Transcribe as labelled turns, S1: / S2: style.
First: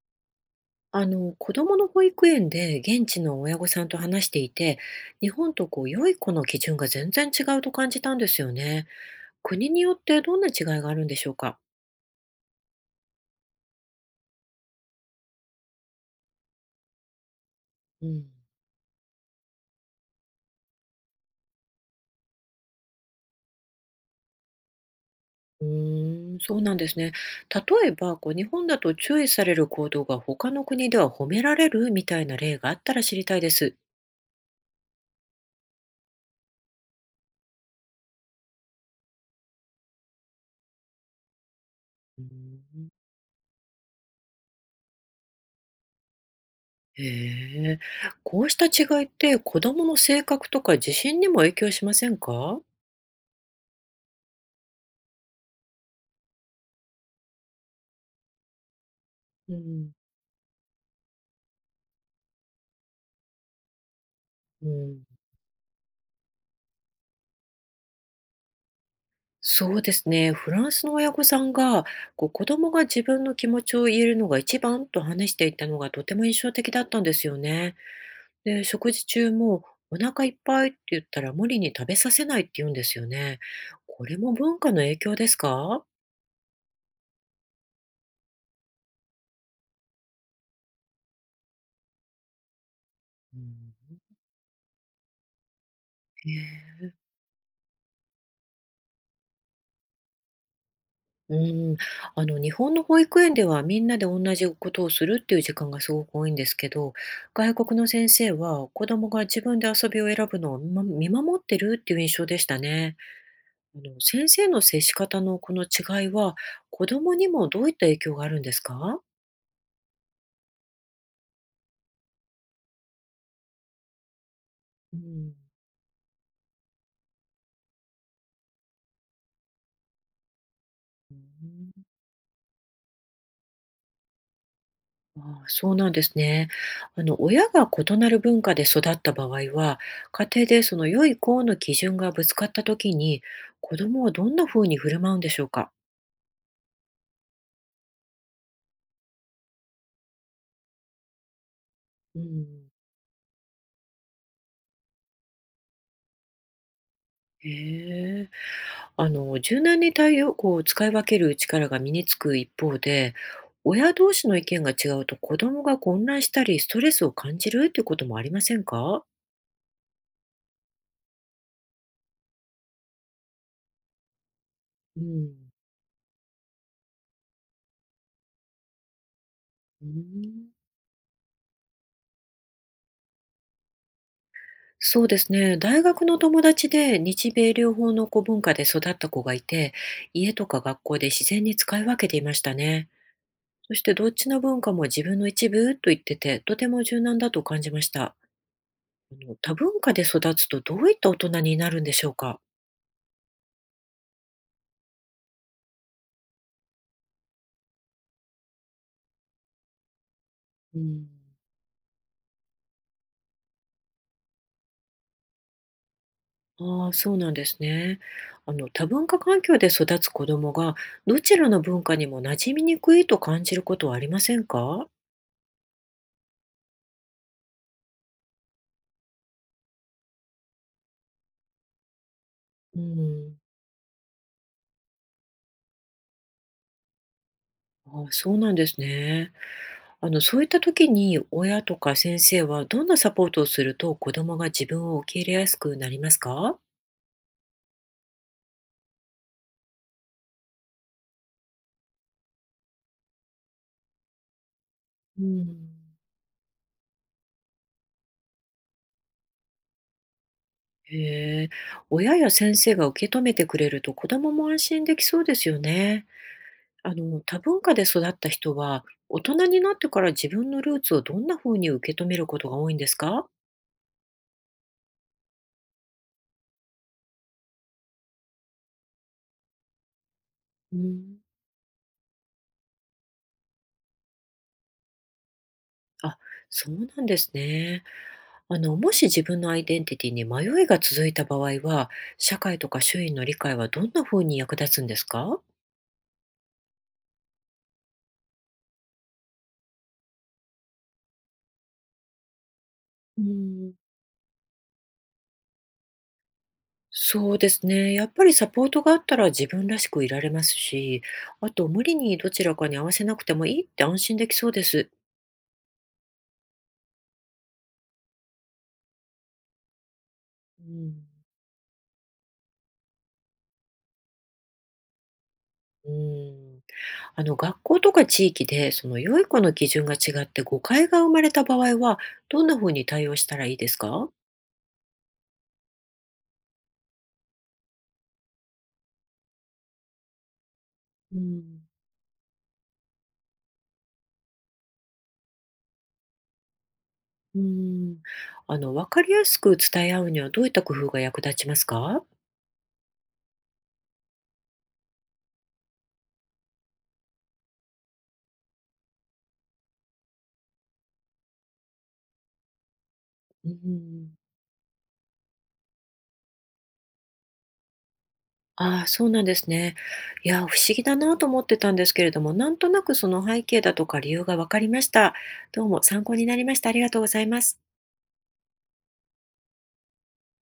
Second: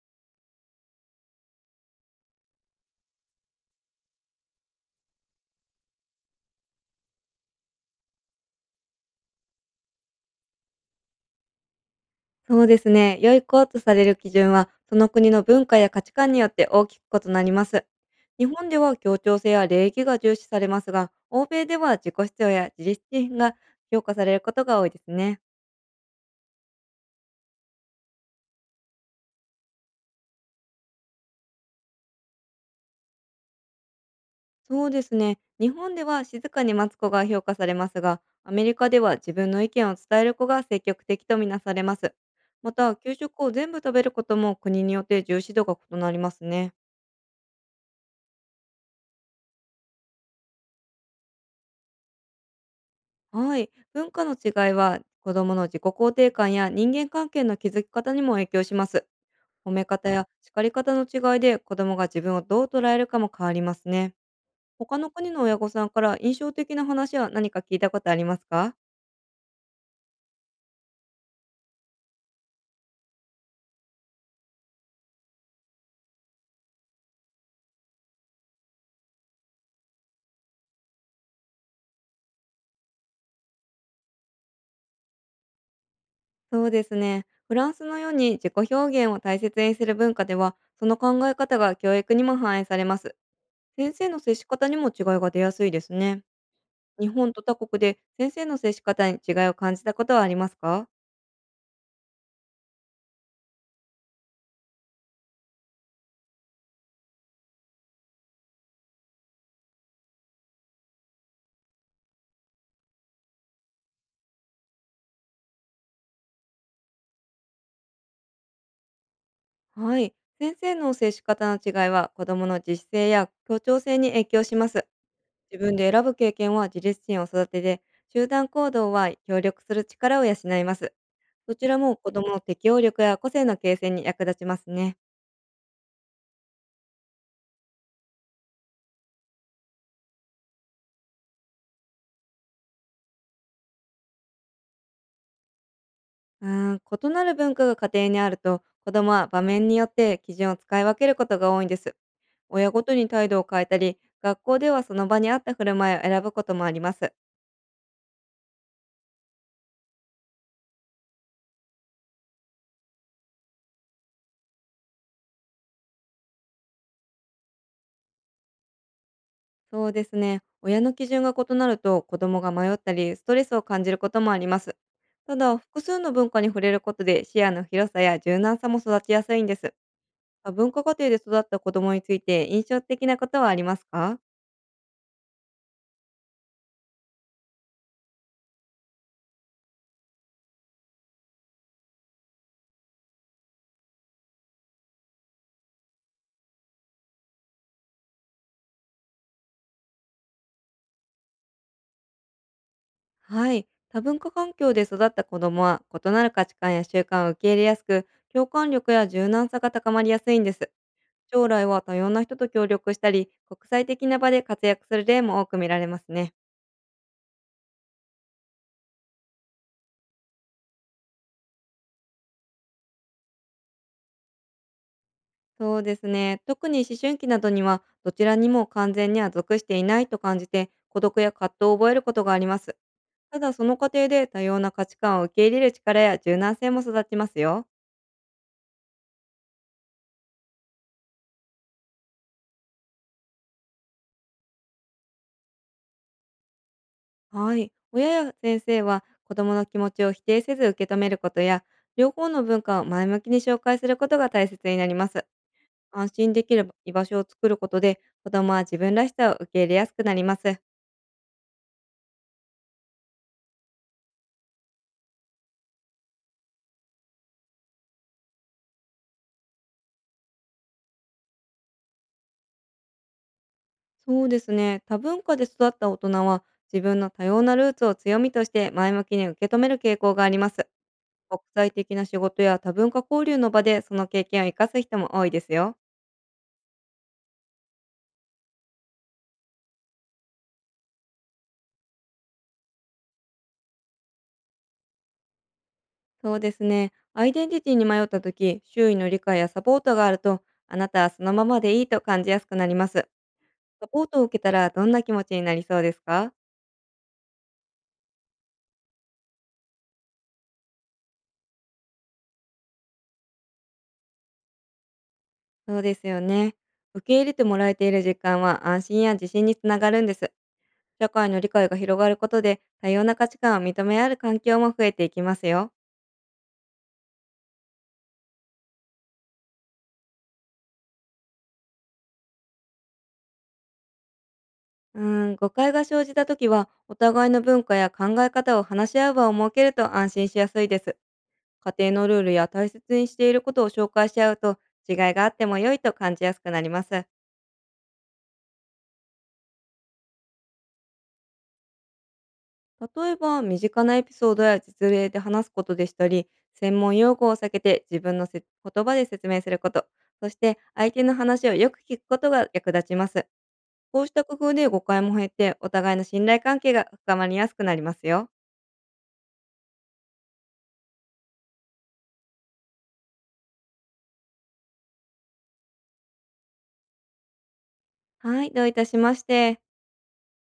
S1: 子供の保育園で現地の親御さんと話していて、日本と良い子の基準が全然違うと感じたんですよね。国によってどんな違いがあるんでしょうか。
S2: そうですね。良い子とされる基準は、その国の文化や価値観によって大きく異なります。
S1: うん。
S2: 日本では協調性や礼儀が重視されますが、欧米では自己主張や自立心が評価されることが多いですね。
S1: そうなんですね。例えば、日本だと注意される行動が他の国では褒められるみたいな例があったら知りたいです。
S2: そうですね。日本では静かに待つ子が評価されますが、アメリカでは自分の意見を伝える子が積極的とみなされます。
S1: う
S2: ま
S1: ん。
S2: た、給食を全部食べることも国によって重視度が異なりますね。
S1: へえ、こうした違いって子供の性格とか自信にも影響しませんか？
S2: はい。文化の違いは、子供の自己肯定感や人間関係の築き方にも影響します。
S1: う
S2: 褒め
S1: ん。
S2: 方や叱り方の違いで、子供が自分をどう捉えるかも変わりますね。
S1: う
S2: 他
S1: ん。
S2: の国の親御さんから印象的な話は何か聞いたことありますか？
S1: そうですね。フランスの親御さんが、こう子供が自分の気持ちを言えるのが一番と話していたのがとても印象的だったんですよね。で、食事中もお腹いっぱいって言ったら無理に食べさせないって言うんですよね。これも文化の影響ですか？
S2: そうですね。フランスのように自己表現を大切にする文化では、その考え方が教育にも反映されます。
S1: う
S2: 先
S1: ん。
S2: 生の接し方にも違いが出やすいですね。日本と他国で先生の接し方に違いを感じたことはありますか？
S1: うん、日本の保育園ではみんなで同じことをするっていう時間がすごく多いんですけど、外国の先生は子供が自分で遊びを選ぶのを見守ってるっていう印象でしたね。先生の接し方のこの違いは、子供にもどういった影響があるんですか？
S2: はい。先生の接し方の違いは子どもの自主性や協調性に影響します。
S1: うん。
S2: 自分で選ぶ経験は自立心を育てて、集団行動は協力する力を養います。どちらも子どもの適応力や個性の形成に役立ちますね。
S1: ああ、そうなんですね。親が異なる文化で育った場合は、家庭でその良い子の基準がぶつかった時に、子供はどんな風に振る舞うんでしょうか？
S2: うーん、異なる文化が家庭にあると、子どもは場面によって基準を使い分けることが多いんです。
S1: う
S2: 親
S1: ん。
S2: ごとに態度を変えたり、学校ではその場に合った振る舞いを選ぶこともあります。
S1: へえ。柔軟に対応こう使い分ける力が身につく一方で、親同士の意見が違うと子供が混乱したりストレスを感じるっていうこともありませんか？
S2: そうですね。親の基準が異なると子供が迷ったりストレスを感じることもあります。
S1: う
S2: た
S1: ん。
S2: だ、複数の文化に触れることで視野の広さや柔軟さも育ちやすいんです。
S1: うん。
S2: 多文化家庭で育った子供について印象的なことはありますか？
S1: そうですね。大学の友達で日米両方の子文化で育った子がいて、家とか学校で自然に使い分けていましたね。そしてどっちの文化も自分の一部と言ってて、とても柔軟だと感じました。多文化で育つとどういった大人になるんでしょうか。
S2: はい。多文化環境で育った子供は異なる価値観や習慣を受け入れやすく、共感力や柔軟さが高まりやすいんです。
S1: うん。
S2: 将来は多様な人と協力したり、国際的な場で活躍する例も多く見られますね。
S1: ああ、そうなんですね。多文化環境で育つ子供が、どちらの文化にも馴染みにくいと感じることはありませんか？
S2: そうですね。特に思春期などには、どちらにも完全には属していないと感じて、孤独や葛藤を覚えることがあります。
S1: うん。
S2: ただ、その過程で多様な価値観を受け入れる力や柔軟性も育ちますよ。
S1: ああ、そうなんですね。そういった時に親とか先生はどんなサポートをすると子供が自分を受け入れやすくなりますか？
S2: はい。親や先生は、子供の気持ちを否定せず受け止めることや、両方の文化を前向きに紹介することが大切になりま
S1: う
S2: す。
S1: ん。
S2: 安心できる居場所を作ることで、子供は自分らしさを受け入れやすくなります。
S1: へえ、親や先生が受け止めてくれると子供も安心できそうですよね。多文化で育った人は、大人になってから自分のルーツをどんな風に受け止めることが多いんですか？
S2: そうですね。多文化で育った大人は、自分の多様なルーツを強みとして前向きに受け止める傾向があります。
S1: うん。
S2: 国際的な仕事や多文化交流の場でその経験を生かす人も多いですよ。
S1: あ、そうなんですね。もし自分のアイデンティティに迷いが続いた場合は、社会とか周囲の理解はどんな風に役立つんですか？
S2: そうですね。アイデンティティに迷った時、周囲の理解やサポートがあると、あなたはそのままでいいと感じやすくなります。
S1: うん。
S2: サポートを受けたらどんな気持ちになりそうですか？
S1: そうですね。やっぱりサポートがあったら自分らしくいられますし、あと無理にどちらかに合わせなくてもいいって安心できそうです。
S2: そうですよね。受け入れてもらえている実感は安心や自信につながるんです。
S1: うん。
S2: 社会の理解が広がることで、多様な価値観を認め合う環境も増えていきますよ。
S1: うん。学校とか地域でその良い子の基準が違って誤解が生まれた場合はどんなふうに対応したらいいですか？
S2: うーん、誤解が生じたときは、お互いの文化や考え方を話し合う場を設けると安心しやすいです。
S1: うん。
S2: 家庭のルールや大切にしていることを紹介し合うと、違いがあっても良いと感じやすくなります。
S1: うん。分かりやすく伝え合うにはどういった工夫が役立ちますか？
S2: 例えば、身近なエピソードや実例で話すことでしたり、専門用語を避けて自分のせ言葉で説明すること、そして相手の話をよく聞くことが役立ちます。
S1: う
S2: こうし
S1: ん。
S2: た工夫で誤解も減って、お互いの信頼関係が深まりやすくなりますよ。
S1: ああ、そうなんですね。いや不思議だなと思ってたんですけれどもなんとなくその背景だとか理由が分かりました。どうも参考になりました。ありがとうございます。
S2: はい、どういたしまして。